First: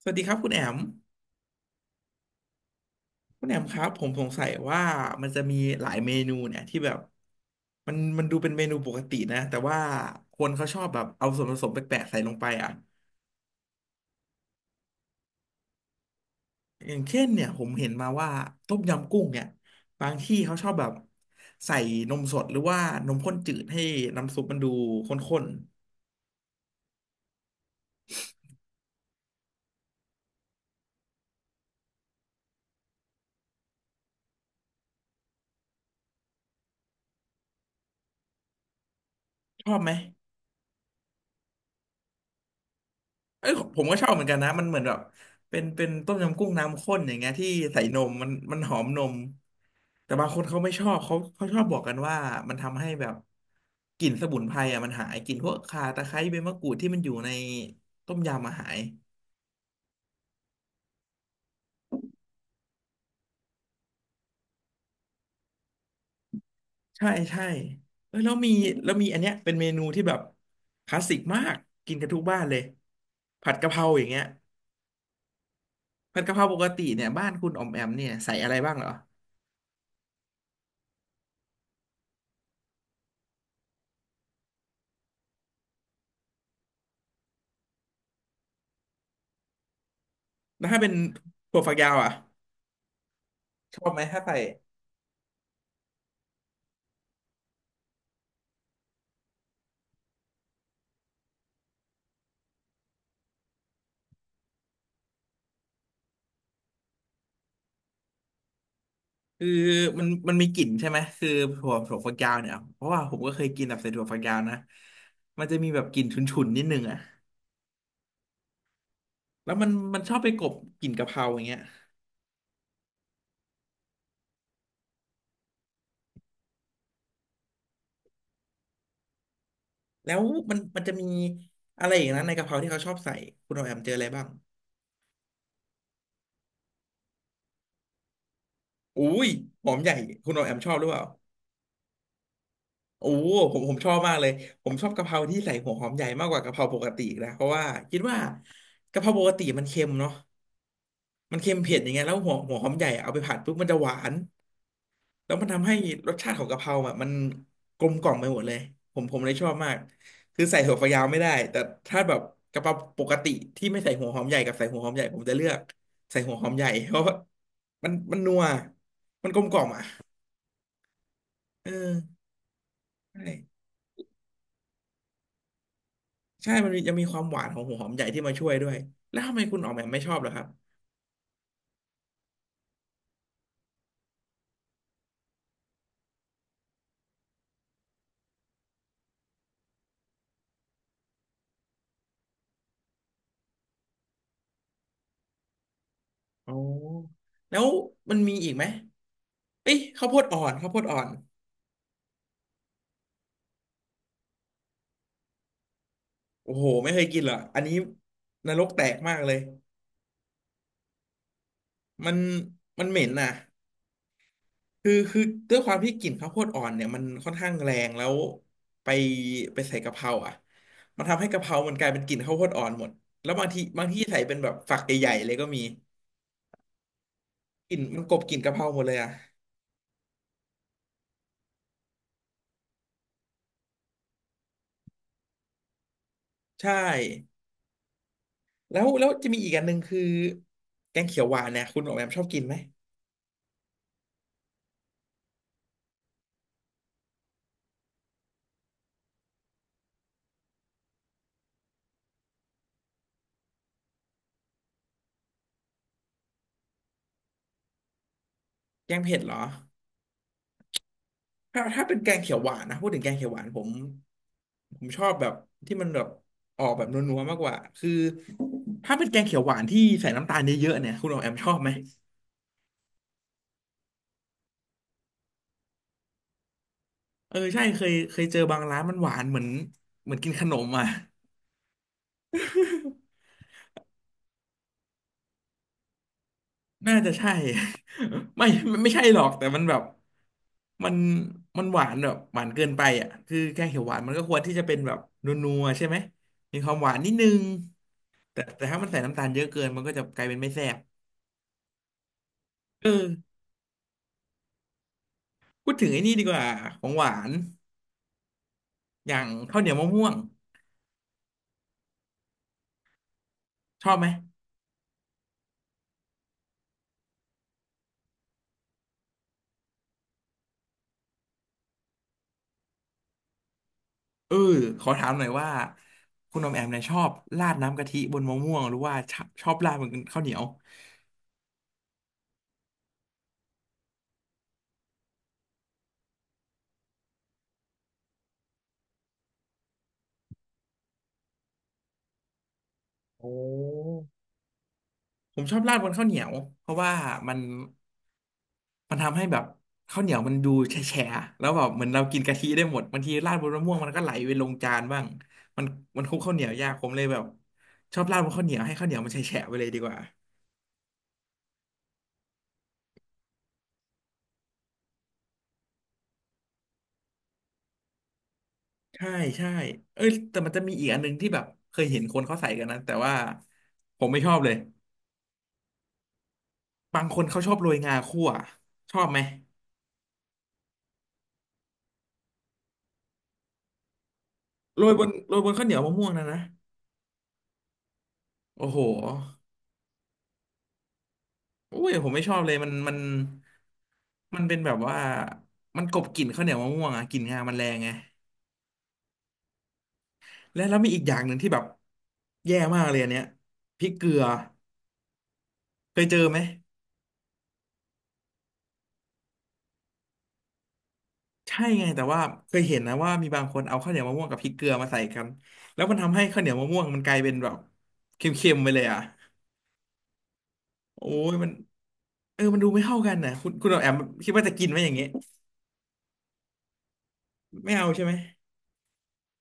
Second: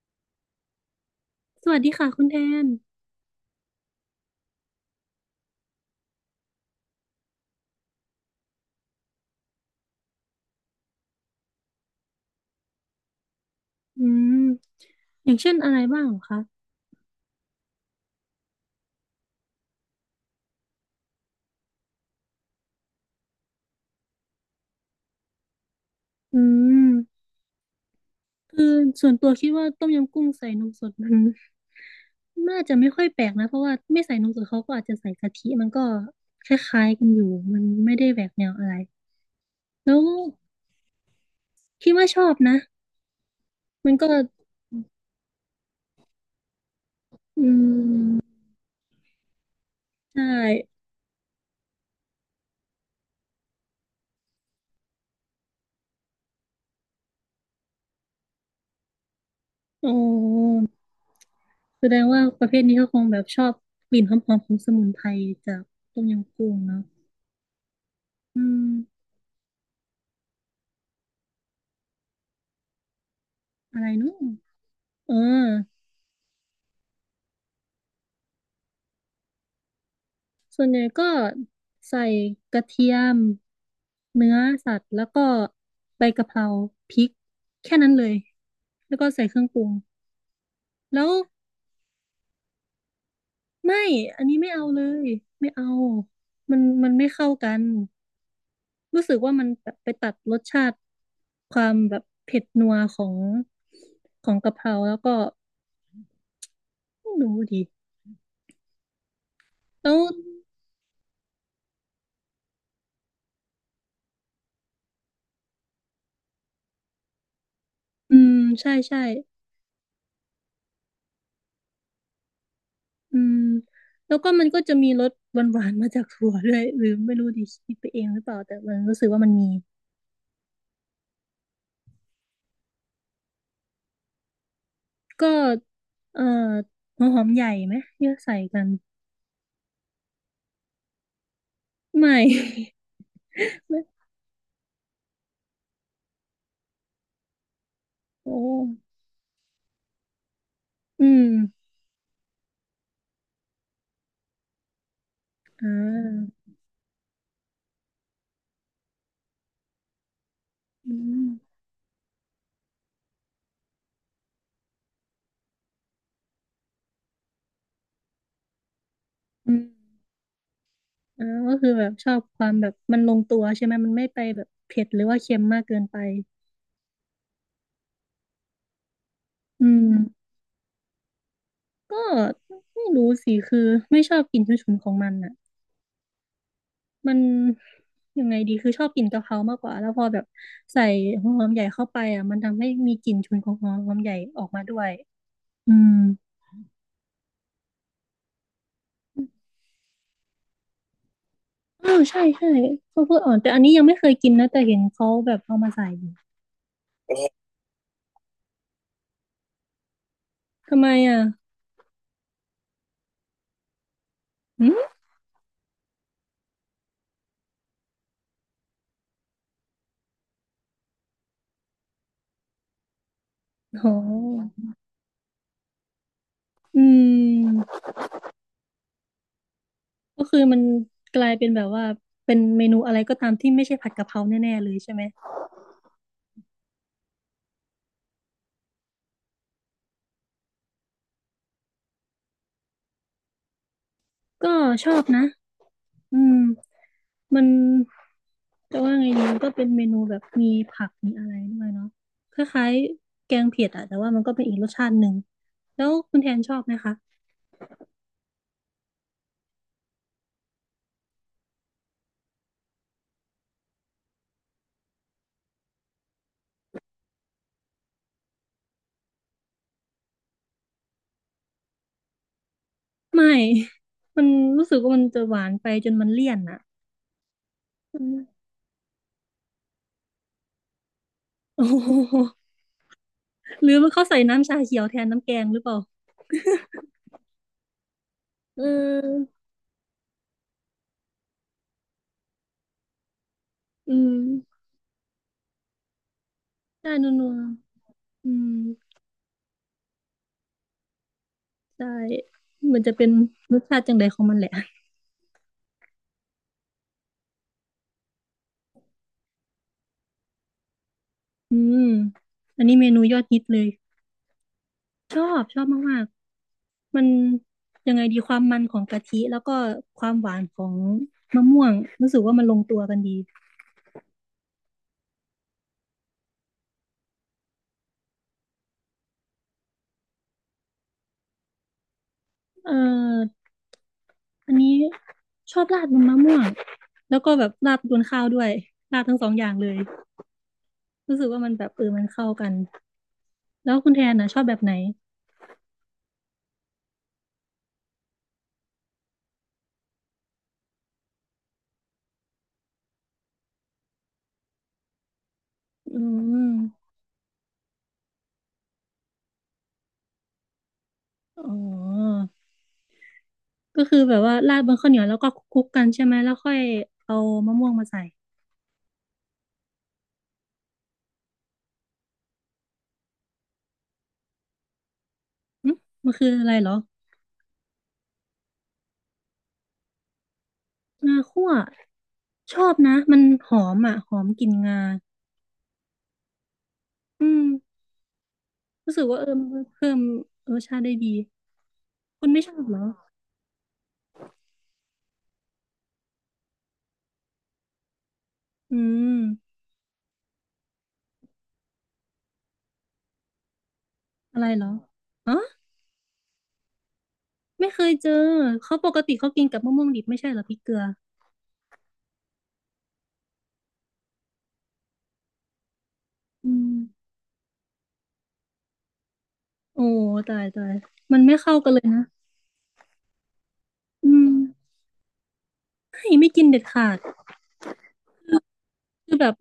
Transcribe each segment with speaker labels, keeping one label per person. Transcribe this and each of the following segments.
Speaker 1: สวัสดีครับคุณแอม
Speaker 2: สวัสดีค่ะคุณแทน
Speaker 1: คุณแอมครับผมสงสัยว่ามันจะมีหลายเมนูเนี่ยที่แบบมันดูเป็นเมนูปกตินะแต่ว่าคนเขาชอบแบบเอาส่วนผสมแปลกๆใส่ลงไปอ่ะ
Speaker 2: อืมอย่างเช่นอะไรบ้างเหรอคะ
Speaker 1: อย่างเช่นเนี่ยผมเห็นมาว่าต้มยำกุ้งเนี่ยบางที่เขาชอบแบบใส่นมสดหรือว่านมข้นจืดให้น้ำซุปมันดูข้น
Speaker 2: อืมคือส่วนตัวคิดว่าต้มยำกุ้งใส่นมสดมัน น่าจะไม่ค่อยแปลกนะเพราะว่าไม่ใส่นมสดเขาก็อาจจะใส่กะทิมันก็คล้ายๆกันอยู่มันไม่ได้แหวกแนวอะไร
Speaker 1: ๆชอบไหม
Speaker 2: แล้วคิดว่าชอบนะ
Speaker 1: เอ้ยผม
Speaker 2: มั
Speaker 1: ก็
Speaker 2: น
Speaker 1: ช
Speaker 2: ก็
Speaker 1: อบเหมือนกันนะ มันเหมือนแบบเป็นต้มยำกุ้งน้ำข้นอย่างเงี้ยที่
Speaker 2: อื
Speaker 1: ใส่นม
Speaker 2: ม
Speaker 1: มันหอมนม แต่
Speaker 2: ใช
Speaker 1: บางคนเขาไม่ช
Speaker 2: ่
Speaker 1: อบเขาชอบบอกกันว่ามันทำให้แบบกลิ่นสมุนไพรอ่ะมันหายกลิ่นพวกข่าตะไคร้ใบมะกรูดที่มันอยู่ในต้มยำมาหาย
Speaker 2: โอ้แสดงว่าประเภทนี้เขาคงแบบชอบกลิ่นหอมๆของสมุนไพรจากต้มยำกุ้งเนาะ
Speaker 1: ใช่ใช่เอ้ยแล้ว
Speaker 2: อื
Speaker 1: มี
Speaker 2: ม
Speaker 1: แล้วมีอันเนี้ยเป็นเมนูที่แบบคลาสสิกมากกินกันทุกบ้านเลยผัดกะเพ
Speaker 2: อะ
Speaker 1: รา
Speaker 2: ไร
Speaker 1: อย่าง
Speaker 2: เนู้
Speaker 1: เงี้ย
Speaker 2: นเออ
Speaker 1: ผัดกะเพราปกติเนี่ยบ้านคุณออมแอมเนี่ยใส่อะไรบ้างเหรอ
Speaker 2: ส่วนใหญ่ก็ใส่กระเทียมเนื้อสัตว์แล้วก็ใบกะเพราพริกแค่นั้นเลยแล้วก็ใส่เครื่องปรุง
Speaker 1: แล้วถ้าเป็น
Speaker 2: แล้ว
Speaker 1: ถั่วฝักยาวอ่ะช
Speaker 2: ไม่
Speaker 1: อบไหมถ้า
Speaker 2: อัน
Speaker 1: ใส่
Speaker 2: นี้ไม่เอาเลยไม่เอามันไม่เข้ากันรู้สึกว่ามันแบบไปตัดรสชาติความแบบเผ็ดนัวของกะเพราแล้วก็ไม่รู้ดิ
Speaker 1: คือ
Speaker 2: แล้ว
Speaker 1: มันมีกลิ่นใช่ไหมคือถั่วฝักยาวเนี่ยเพราะว่าผมก็เคยกินแบบใส่ถั่วฝักยาวนะมันจะมีแบบกลิ่นฉุนๆนิดนึงอ่ะ
Speaker 2: อืมใช่ใช่
Speaker 1: แล้วมันชอบไปกลบกลิ่นกะเพราอย่างเงี้ย
Speaker 2: อืมแล้วก็มันก็จะมีรสหวานๆมาจากถั่วด้วยหรือไม่รู้ดิคิดไปเองหรือเปล่าแต่มันรู้สึกว่ามันมี
Speaker 1: แล้วมันจะมีอะไรอย่างนั้นในกะเพราที่เขาชอบใส่คุณโอแอมเจออะไรบ้าง
Speaker 2: ก็เอ่อหัวหอมใหญ่ไหมเยอะใส่กัน
Speaker 1: อุ้ยหอมใหญ่คุณโอแอมชอบหรือเปล่า
Speaker 2: ไม่
Speaker 1: โอ้ผม ผม
Speaker 2: ไม่
Speaker 1: ชอบมากเลยผมชอบกะเพราที่ใส่หัวหอมใหญ่มากกว่ากะเพราปกติอีกนะเพราะว่าคิดว่า
Speaker 2: โอ้
Speaker 1: กะเพราปกติมันเค็มเนาะ
Speaker 2: อืม
Speaker 1: มันเค็มเผ็ดอย่างเงี้ยแล้วหัวหอมใหญ่อะเอาไปผัดปุ๊บมันจะหวาน แล้วมัน
Speaker 2: อ่
Speaker 1: ทำให้รสชา
Speaker 2: า
Speaker 1: ติของกะเพราแบบมันกลมกล่อมไปหมดเลยผมเลยชอบมากคือใส่ถั่วฝัก
Speaker 2: อื
Speaker 1: ยาวไม่
Speaker 2: ม
Speaker 1: ได้แต่ถ้าแบบกะเพราปกติที่ไม่ใส่หัวหอมใหญ่กับใส่หัวหอมใหญ่ผมจะเลือกใส่หัวหอมใหญ่เพราะว่ามันนัวมันกลมก
Speaker 2: อื
Speaker 1: ล่อมอ่ะ
Speaker 2: มอ่าก็
Speaker 1: เอ
Speaker 2: คื
Speaker 1: อ
Speaker 2: อแบบชอบความแบบมันลงตัว
Speaker 1: ใช่
Speaker 2: ใช่ไหมมันไม่ไปแบบเผ็ดหรือว่าเค็มมากเกินไป
Speaker 1: ใช่มันมียังมีความหวานของหัวหอมใหญ่ที่มาช่วยด้วยแล้วทำไมคุณอ
Speaker 2: อื
Speaker 1: อกแบ
Speaker 2: ม
Speaker 1: บไม่ชอบเหรอครับ
Speaker 2: ก็ไม่รู้สิคือไม่ชอบกลิ่นฉุนๆของมันอ่ะ มันยังไงดีคือชอบกินกะเพรามากกว่าแล้วพอแบบใส่หัวหอมใหญ่เข้าไปอ่ะมันทำให้มีกลิ่นฉุนของหัวหอมใหญ่ออกมาด้วยอืม
Speaker 1: อ๋อแล้วมันมีอีกไหมเอ้ยข้าวโพดอ่อนข้าวโพดอ่อน
Speaker 2: อ้าวใช่ใช่ข้าวโพดอ่อนแต่อันนี้ยังไม่เคยกินนะแต่เห็นเขาแบบเอามาใส่อยู่
Speaker 1: โอ้โหไม่เคยกินเหรออันนี้นรกแตกมากเลย
Speaker 2: ทำไมอ่ะ
Speaker 1: มันมันเหม็นน่ะ
Speaker 2: อื
Speaker 1: คื
Speaker 2: ม
Speaker 1: อคือด้วยความที่กลิ่นข้าวโพดอ่อนเนี่ยมันค่อนข้างแรงแล้วไปไปใส่กะเพราอ่ะมันทำให้กะเพรามันกลายเป็นกลิ่นข้าวโพดอ่อนหมดแล้วบางที
Speaker 2: โ
Speaker 1: บางที่ใส่เป็นแบ
Speaker 2: ห
Speaker 1: บฝักใหญ่ๆเลยก็มี
Speaker 2: อืม
Speaker 1: กลิ่นมันกลบกลิ่นกะเพราหมดเลยอ่ะ
Speaker 2: ก็คือมันกลายเป็นแบบว่าเป็นเมนูอะไรก็ตามที่ไม่ใช่ผัดกะเพราแน่ๆเลยใช่ไหม
Speaker 1: ใช่แล้วแล้วจะมีอีกอันหนึ่งคือแกงเขียวหวานเนี่ยคุณออกแบบชอบกินไหม
Speaker 2: ก็ชอบนะ อืมมันจะว่าไงดีมันก็เป็นเมนูแบบมีผักมีอะไรด้วยเนาะคล้ายๆแกงเผ็ดอะแต่ว่ามันก็เป็นอีกรสชาติหนึ่งแล้วคุณแทนชอบไหมคะ
Speaker 1: แกงเผ็ดเหรอ ถ้าเป็นแกงเขียวหวานนะพูดถึงแกงเขียวหวานผมชอบแบบที่มันแบบออกแบบนัวๆมากกว่าคือถ้าเป็นแกงเขียวหวานที่ใส่น้ำตาลเยอะๆเนี่ยคุณออมแอมชอบไหม
Speaker 2: ไม่ มันรู้สึกว่ามันจะหวานไปจนมันเลี่ยนอะ
Speaker 1: เออใช่เคย
Speaker 2: อื
Speaker 1: เค
Speaker 2: ม
Speaker 1: ยเจอบางร้านมันหวานเหมือนเหมือนกินขนมอ่ะ
Speaker 2: โอ้โหหรือม่าเขาใส่น้ำชาเขียวแทนน้ำแกงหรือเปล่า
Speaker 1: น่าจะใช่ ไม่
Speaker 2: เ
Speaker 1: ไม่ใช่หรอก
Speaker 2: ออ
Speaker 1: แต่มันแบบมันมันหวานแบบหวานเกินไปอ่ะคือแกงเขียวห
Speaker 2: อื
Speaker 1: วานมันก็ควรที่จะ
Speaker 2: ม
Speaker 1: เป็นแบบนัวๆใช่ไหมมีความห
Speaker 2: ใช่
Speaker 1: วานนิดนึ
Speaker 2: นัว
Speaker 1: ง
Speaker 2: ๆอื
Speaker 1: แต่
Speaker 2: ม
Speaker 1: แต่ถ้ามันใส่น้ำตาลเยอะเกินมันก็จะกลายเป็นไม่แซ่บ
Speaker 2: ใช่มัน
Speaker 1: เอ
Speaker 2: จะเป็น
Speaker 1: อ
Speaker 2: รสชาติจังใดของมันแหละ
Speaker 1: พูดถึงไอ้นี่ดีกว่าของหวานอย่างข้าวเหนียวมะม่วง
Speaker 2: อืมอันนี้เมนูยอดฮิตเลย
Speaker 1: ชอบไหม
Speaker 2: ชอบชอบมาก มันยังไงดีความมันของกะทิแล้วก็ความหวานของมะม่วงรู้สึกว่ามันลงตัวกันดี
Speaker 1: เออขอถามหน่อยว่าคุณอมแอมเนี่ยชอบราดน้ำกะทิบนมะม่วงหรือว่าชอบชอบราดบนข้าวเหนียว
Speaker 2: เอออันนี้ชอบราดบนมะม่วงแล้วก็แบบราดบนข้าวด้วยราดทั้งสองอย่างเลยรู้สึกว่ามันแบบเออมันเข้ากัน
Speaker 1: โอ้
Speaker 2: แล้วคุณแทนนะชอบแบบไหน
Speaker 1: ผมชอบราดบนข้าวเหนียวเพราะว่ามันมันทำให้แบบข้าวเหนียวมันดูแฉะๆแล้วแบบเหมือนเรากินกะทิได้หมดบางทีราดบนมะม่วงมันก็ไหลไปลงจานบ้างมัน
Speaker 2: อื
Speaker 1: มันคลุกข้าวเห
Speaker 2: ม
Speaker 1: นียวยากผมเลยแบบชอบราดบนข้าวเหนียวให้ข้าวเหนียวมันแฉะๆไปเลยดีกว่า
Speaker 2: อ๋อก็คือแบบว่าราดบนข้าวเหนียวแล้วก็คลุกๆกันใช่ไหมแล้วค่อยเอามะม่วงมาใส่
Speaker 1: ใช่ใช่เอ้ยแต่มันจะมีอีกอันหนึงที่แบบเคยเห็นคนเขาใส่กันนะแต่ว่าผมไม่ชอบเลย
Speaker 2: หึมันคืออะไรเหรอ
Speaker 1: บางคนเขาชอบโรยงาคั่วชอบไหม
Speaker 2: งาคั่วชอบนะมันหอมอ่ะหอมกลิ่น
Speaker 1: โร
Speaker 2: งา
Speaker 1: ยบนโรยบนข้าวเหนียวมะม่วงนะนะ
Speaker 2: อืม
Speaker 1: โอ้โห
Speaker 2: รู้สึกว่าเออมันเพิ่มเออชาติได้ดี
Speaker 1: โอ้ยผมไม่
Speaker 2: คุณ
Speaker 1: ชอบ
Speaker 2: ไม่ช
Speaker 1: เล
Speaker 2: อ
Speaker 1: ย
Speaker 2: บ
Speaker 1: มัน
Speaker 2: เหรอ
Speaker 1: มันมันเป็นแบบว่ามันกลบกลิ่นข้าวเหนียวมะม่วงอะกลิ่นงามันแรงไง
Speaker 2: อืม
Speaker 1: และแล้วมีอีกอย่างหนึ่งที่แบบแย่มากเลยอันเนี้ยพริกเกลือ
Speaker 2: อะไรเหรออ๋อ
Speaker 1: เคยเจอไหม
Speaker 2: ไม่เคยเจอเขาปกติเขากินกับมะม่วงดิบไม่ใช่เหรอพริกเกลือ
Speaker 1: ใช่ไงแต่ว่าเคยเห็นนะว่ามีบางคนเอาข้าวเหนียวมะม่วงกับพริกเกลือมาใส่กันแล้วมันทำให้ข้าวเหนี
Speaker 2: อื
Speaker 1: ยวมะ
Speaker 2: ม
Speaker 1: ม่วงมันกลายเป็นแบบเค็มๆไปเลยอ่ะ
Speaker 2: โอ้ตายตาย
Speaker 1: โอ้
Speaker 2: มัน
Speaker 1: ย
Speaker 2: ไม่เข้ากันเลยนะ
Speaker 1: เออมันดูไม่เข้ากันนะคุณแอม
Speaker 2: อื
Speaker 1: คิ
Speaker 2: ม
Speaker 1: ดว่าจะกินไหมอย่างเงี้ย
Speaker 2: ไม่ไม่กินเด็ดขาด
Speaker 1: ไม่เอาใช่ไหม
Speaker 2: คือแบบ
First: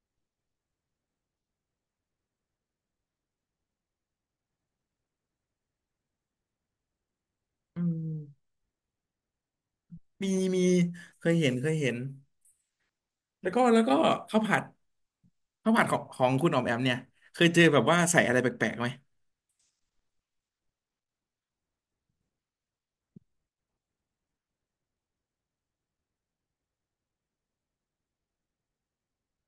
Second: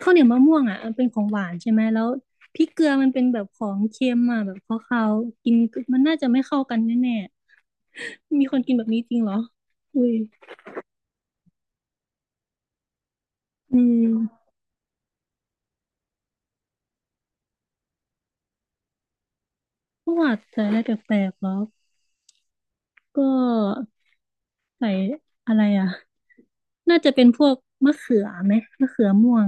Speaker 2: ข้าวเหนียวมะม่วงอ่ะมันเป็นของหวานใช่ไหมแล้วพริกเกลือมันเป็นแบบของเค็มอ่ะแบบคาวๆกินมันน่าจะไม่เข้ากันแน่
Speaker 1: อื
Speaker 2: ๆมี
Speaker 1: ม
Speaker 2: คนกินแบบนี้จริงเหรออุ้ย
Speaker 1: มีมีเคยเห็นแล้วก็แล้
Speaker 2: อื
Speaker 1: วก็
Speaker 2: ม
Speaker 1: ข้าวผัดข้าวผัดของคุณออมแอมเนี่ยเคยเจอแบบว่าใส่อะไรแปลกๆไหม
Speaker 2: ประวัติอะไรแปลกๆเหรอ ก็ใส่อะไรอ่ะน่าจะเป็นพวกมะเขือไหมมะเขือม่วง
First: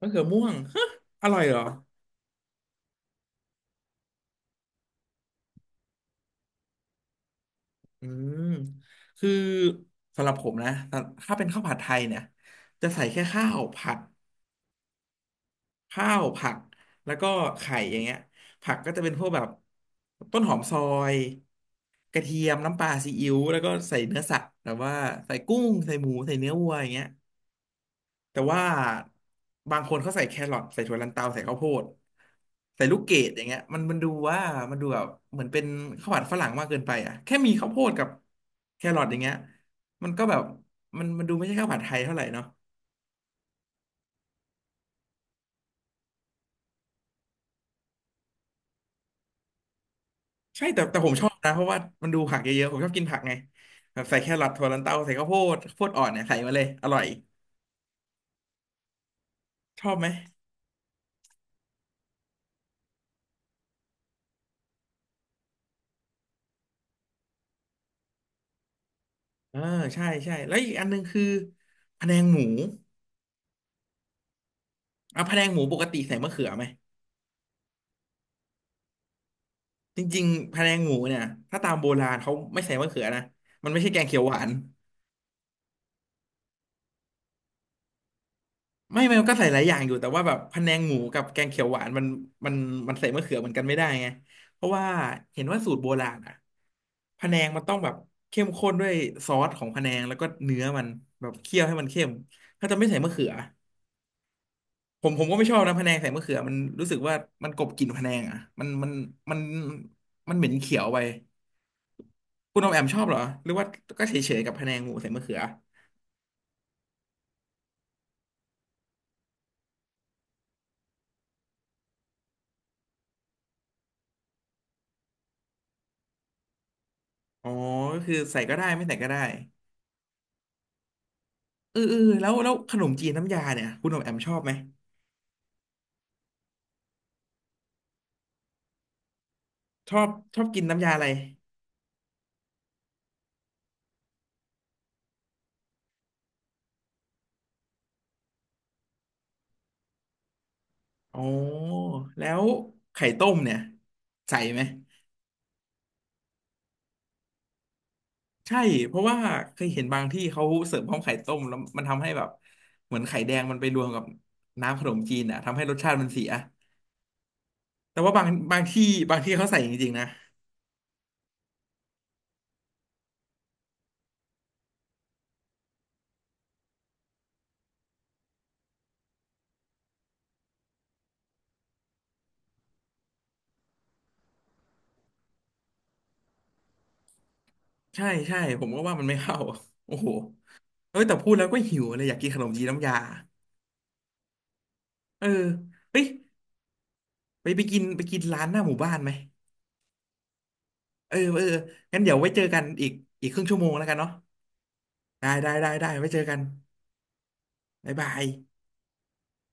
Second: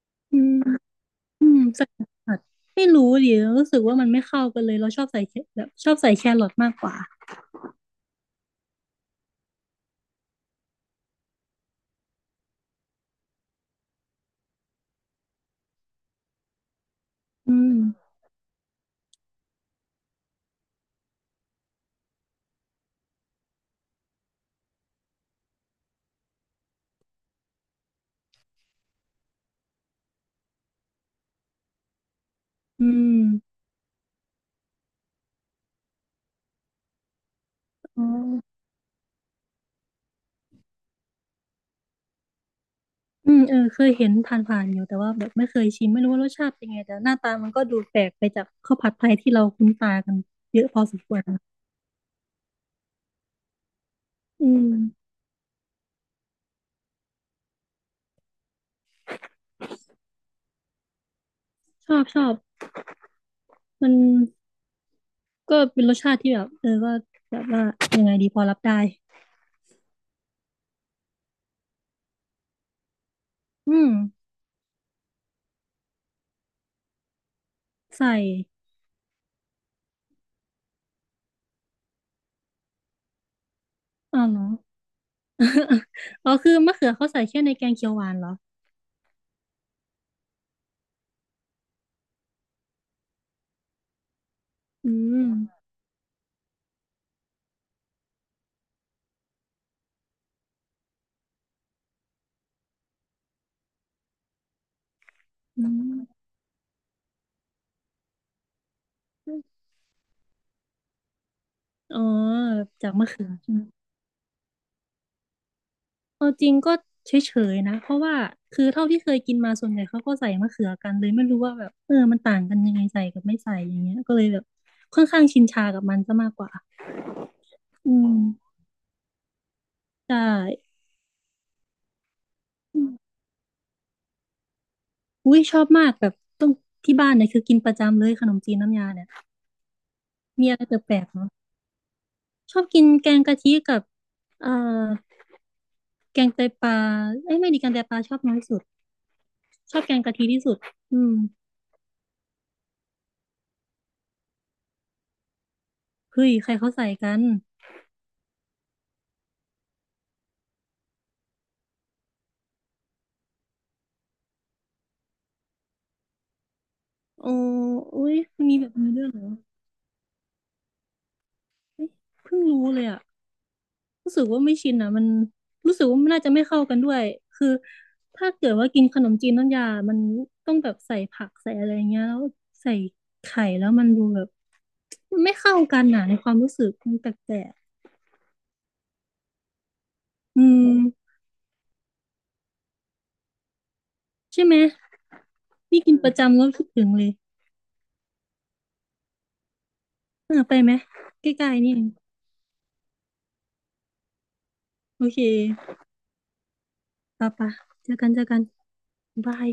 Speaker 1: มะเขือ
Speaker 2: อื
Speaker 1: ม่ว
Speaker 2: ม
Speaker 1: งฮะอร่อย
Speaker 2: อื
Speaker 1: เหร
Speaker 2: ม
Speaker 1: อ
Speaker 2: ใส่ผัดไม่รู้ดิรู้สึกว่ามันไม่เข้ากันเลยเราชอบใส่แคแบบชอบใส่แครอทมากกว่า
Speaker 1: อืมคือสำหรับผมนะถ้าเป็นข้าวผัดไทยเนี่ยจะใส่แค่ข้าวผัด ข้าวผัด แล้วก็
Speaker 2: อื
Speaker 1: ไข่
Speaker 2: ม
Speaker 1: อย่างเงี้ยผักก็จะเป็นพวกแบบต้นหอมซอย กระเทียมน้ำปลาซีอิ๊วแล้วก็ใส่เนื้อสัตว์แบบว่าใส่กุ้ง ใส่หมู ใส่เนื้อวัวอย่างเงี้ย แต่ว่าบางคนเขาใส่แครอทใส่ถั่วลันเตาใส่ข้าวโพดใส่
Speaker 2: อื
Speaker 1: ลูกเกดอย่างเงี้
Speaker 2: ม
Speaker 1: ยมันดูว่ามันดูแบบเหมือนเป็นข้าวผัดฝรั่งมากเกินไปอ่ะแค่มีข้าวโพด
Speaker 2: อ๋
Speaker 1: กับ
Speaker 2: อ
Speaker 1: แครอทอย่างเงี้ยมันก็แบบมันดูไม่ใช่ข้าวผัดไทยเท่าไหร่เนาะ
Speaker 2: อืมเออเคยเห็นผ่านๆอยู่แต่ว่าแบบไม่เคยชิมไม่รู้ว่ารสชาติเป็นไงแต่หน้าตามันก็ดูแปลกไปจากข้าวผัดไทยที่เราคุ้นตากันเย
Speaker 1: ใช่
Speaker 2: อะพ
Speaker 1: แต่
Speaker 2: อส
Speaker 1: แต่
Speaker 2: ม
Speaker 1: ผ
Speaker 2: ค
Speaker 1: ม
Speaker 2: วร
Speaker 1: ชอบนะ
Speaker 2: นะ
Speaker 1: เพราะว่ามันดูผักเยอะๆผมชอบกินผักไงแบบใส่แครอ
Speaker 2: อื
Speaker 1: ทถั่ว
Speaker 2: ม
Speaker 1: ลันเตาใส่ข้าวโพดข้าวโพดอ่อนเนี่ยใส่มาเลยอร่อยชอบไหม
Speaker 2: ชอบชอบมัน ก็เป็นรสชาติที่แบบเออก็แบบว่ายังไงดีพอรับได้
Speaker 1: เออใช่ใช่แล้วอีกอันหนึงคือพะแนงหมู
Speaker 2: อืม
Speaker 1: อ่ะพะแนงหมูปกติใส่มะเขือไหม
Speaker 2: ใส่
Speaker 1: จริงๆพะแนงหมูเนี่ยถ้าตามโบราณเขาไม่ใส่มะเขือนะมันไม่ใช่แกงเขี
Speaker 2: อ๋อ
Speaker 1: ยวห
Speaker 2: เหร
Speaker 1: วา
Speaker 2: อ
Speaker 1: น
Speaker 2: อ๋อคือมะเขือเขาใส่แค่ในแกงเขียวหวานเหรอ
Speaker 1: ไม่มันก็ใส่หลายอย่างอยู่แต่ว่าแบบพะแนงหมูกับแกงเขียวหวานมันมันใส่มะเขือเหมือนกันไม่ได้ไงเพราะว่า
Speaker 2: อืม
Speaker 1: เห็นว่าสูตรโบราณอ่ะพะแนงมันต้องแบบเข้มข้นด้วยซอสของพะแนงแล้วก็เนื้อมันแบบเคี่ยวให้มันเข้มถ้าจะไม่ใส่มะเขือผมก็ไม่ชอบ
Speaker 2: อื
Speaker 1: นะพะแนงใส่
Speaker 2: ม
Speaker 1: มะเขือมันรู้สึกว่ามันกลบกลิ่นพะแนงอ่ะมันมันเหม็นเขียวไป
Speaker 2: อ๋อ
Speaker 1: คุณออมแอม
Speaker 2: จาก
Speaker 1: ชอบ
Speaker 2: มะ
Speaker 1: เหรอ
Speaker 2: เขือ
Speaker 1: หรื
Speaker 2: ใช่
Speaker 1: อ
Speaker 2: ไหม
Speaker 1: ว่าก็เฉยๆกับพะแนงหมูใส่มะเขือ
Speaker 2: เอาจริงก็เฉยๆนะเพราะว่าคือเท่าที่เคยกินมาส่วนใหญ่เขาก็ใส่มะเขือกันเลยไม่รู้ว่าแบบเออมันต่างกันยังไงใส่กับไม่ใส่อย่างเงี้ยก็เลยแบบค่อนข้างชินชากับมันซะมากกว่า
Speaker 1: อ๋อ
Speaker 2: อื
Speaker 1: ก็
Speaker 2: ม
Speaker 1: คือใส่ก็ได้ไม่ใส่ก็ได้
Speaker 2: ใช่
Speaker 1: เออเออแล้วขนมจีนน้ำยาเนี่ยคุณอมแอมชอบไหม
Speaker 2: อุ้ยชอบมากแบบต้องที่บ้านเนี่ยคือกินประจำเลยขนมจีนน้ำยาเนี่ย
Speaker 1: ชอบชอบ
Speaker 2: มีอะ
Speaker 1: กิ
Speaker 2: ไร
Speaker 1: นน้ำยา
Speaker 2: แปล
Speaker 1: อะไร
Speaker 2: กๆเหรอชอบกินแกงกะทิกับเอ่อแกงไตปลาเอ้ยไม่ดีแกงไตปลาชอบน้อยสุดชอบแกงกะทิที่สุดอืม
Speaker 1: อ๋อแล้วไข่ต้มเนี่ยใส่ไหม
Speaker 2: เฮ้ยใครเขาใส่กัน
Speaker 1: ใช่เพราะว่าเคยเห็นบางที่เขาเสิร์ฟพร้อมไข่ต้มแล้วมันทำให้แบบเหมือนไข่แดงมันไปรวมกับน้ำขนมจีนอ่ะทำให้รสชาติมันเสีย
Speaker 2: โอ้
Speaker 1: แต่
Speaker 2: อุ้
Speaker 1: ว่า
Speaker 2: ย
Speaker 1: บาง
Speaker 2: มันมี
Speaker 1: บาง
Speaker 2: แบบ
Speaker 1: ที่
Speaker 2: นี้ด้วย
Speaker 1: บา
Speaker 2: เหร
Speaker 1: ง
Speaker 2: อ
Speaker 1: ที่เขาใส่จริงๆนะ
Speaker 2: เอ้ยเพิ่งรู้เลยอะรู้สึกว่าไม่ชินอะมันรู้สึกว่ามันน่าจะไม่เข้ากันด้วยคือถ้าเกิดว่ากินขนมจีนน้ำยามันต้องแบบใส่ผักใส่อะไรเงี้ยแล้วใส่ไข่แล้วมันดูแบบมันไม่เข้ากันนะในความรู้สึกมันแปลก
Speaker 1: ใช่ใช่ผมก็ว่ามันไม่เข้าโอ้โห
Speaker 2: ๆอืม
Speaker 1: เอ้ยแต่พูดแล้วก็หิวเลยอยากกินขนมจีนน้ำยา
Speaker 2: ใช่ไหม
Speaker 1: เออ
Speaker 2: นี่กิน
Speaker 1: เฮ้ย
Speaker 2: ประจำแล้วคิดถึงเลย
Speaker 1: ไปกินร้านหน้าหมู่บ้านไหม
Speaker 2: เออไปไหม
Speaker 1: เออ
Speaker 2: ใก
Speaker 1: เอ
Speaker 2: ล้
Speaker 1: อ
Speaker 2: ๆนี่เอง
Speaker 1: งั้นเดี๋ยวไว้เจอกันอีกครึ่งชั่วโมงแล้วกันเนาะ
Speaker 2: โอเค
Speaker 1: ได้ไว้เจอกัน
Speaker 2: ปะปะเจ
Speaker 1: บ๊าย
Speaker 2: อกั
Speaker 1: บา
Speaker 2: นเจ
Speaker 1: ย
Speaker 2: อกันบาย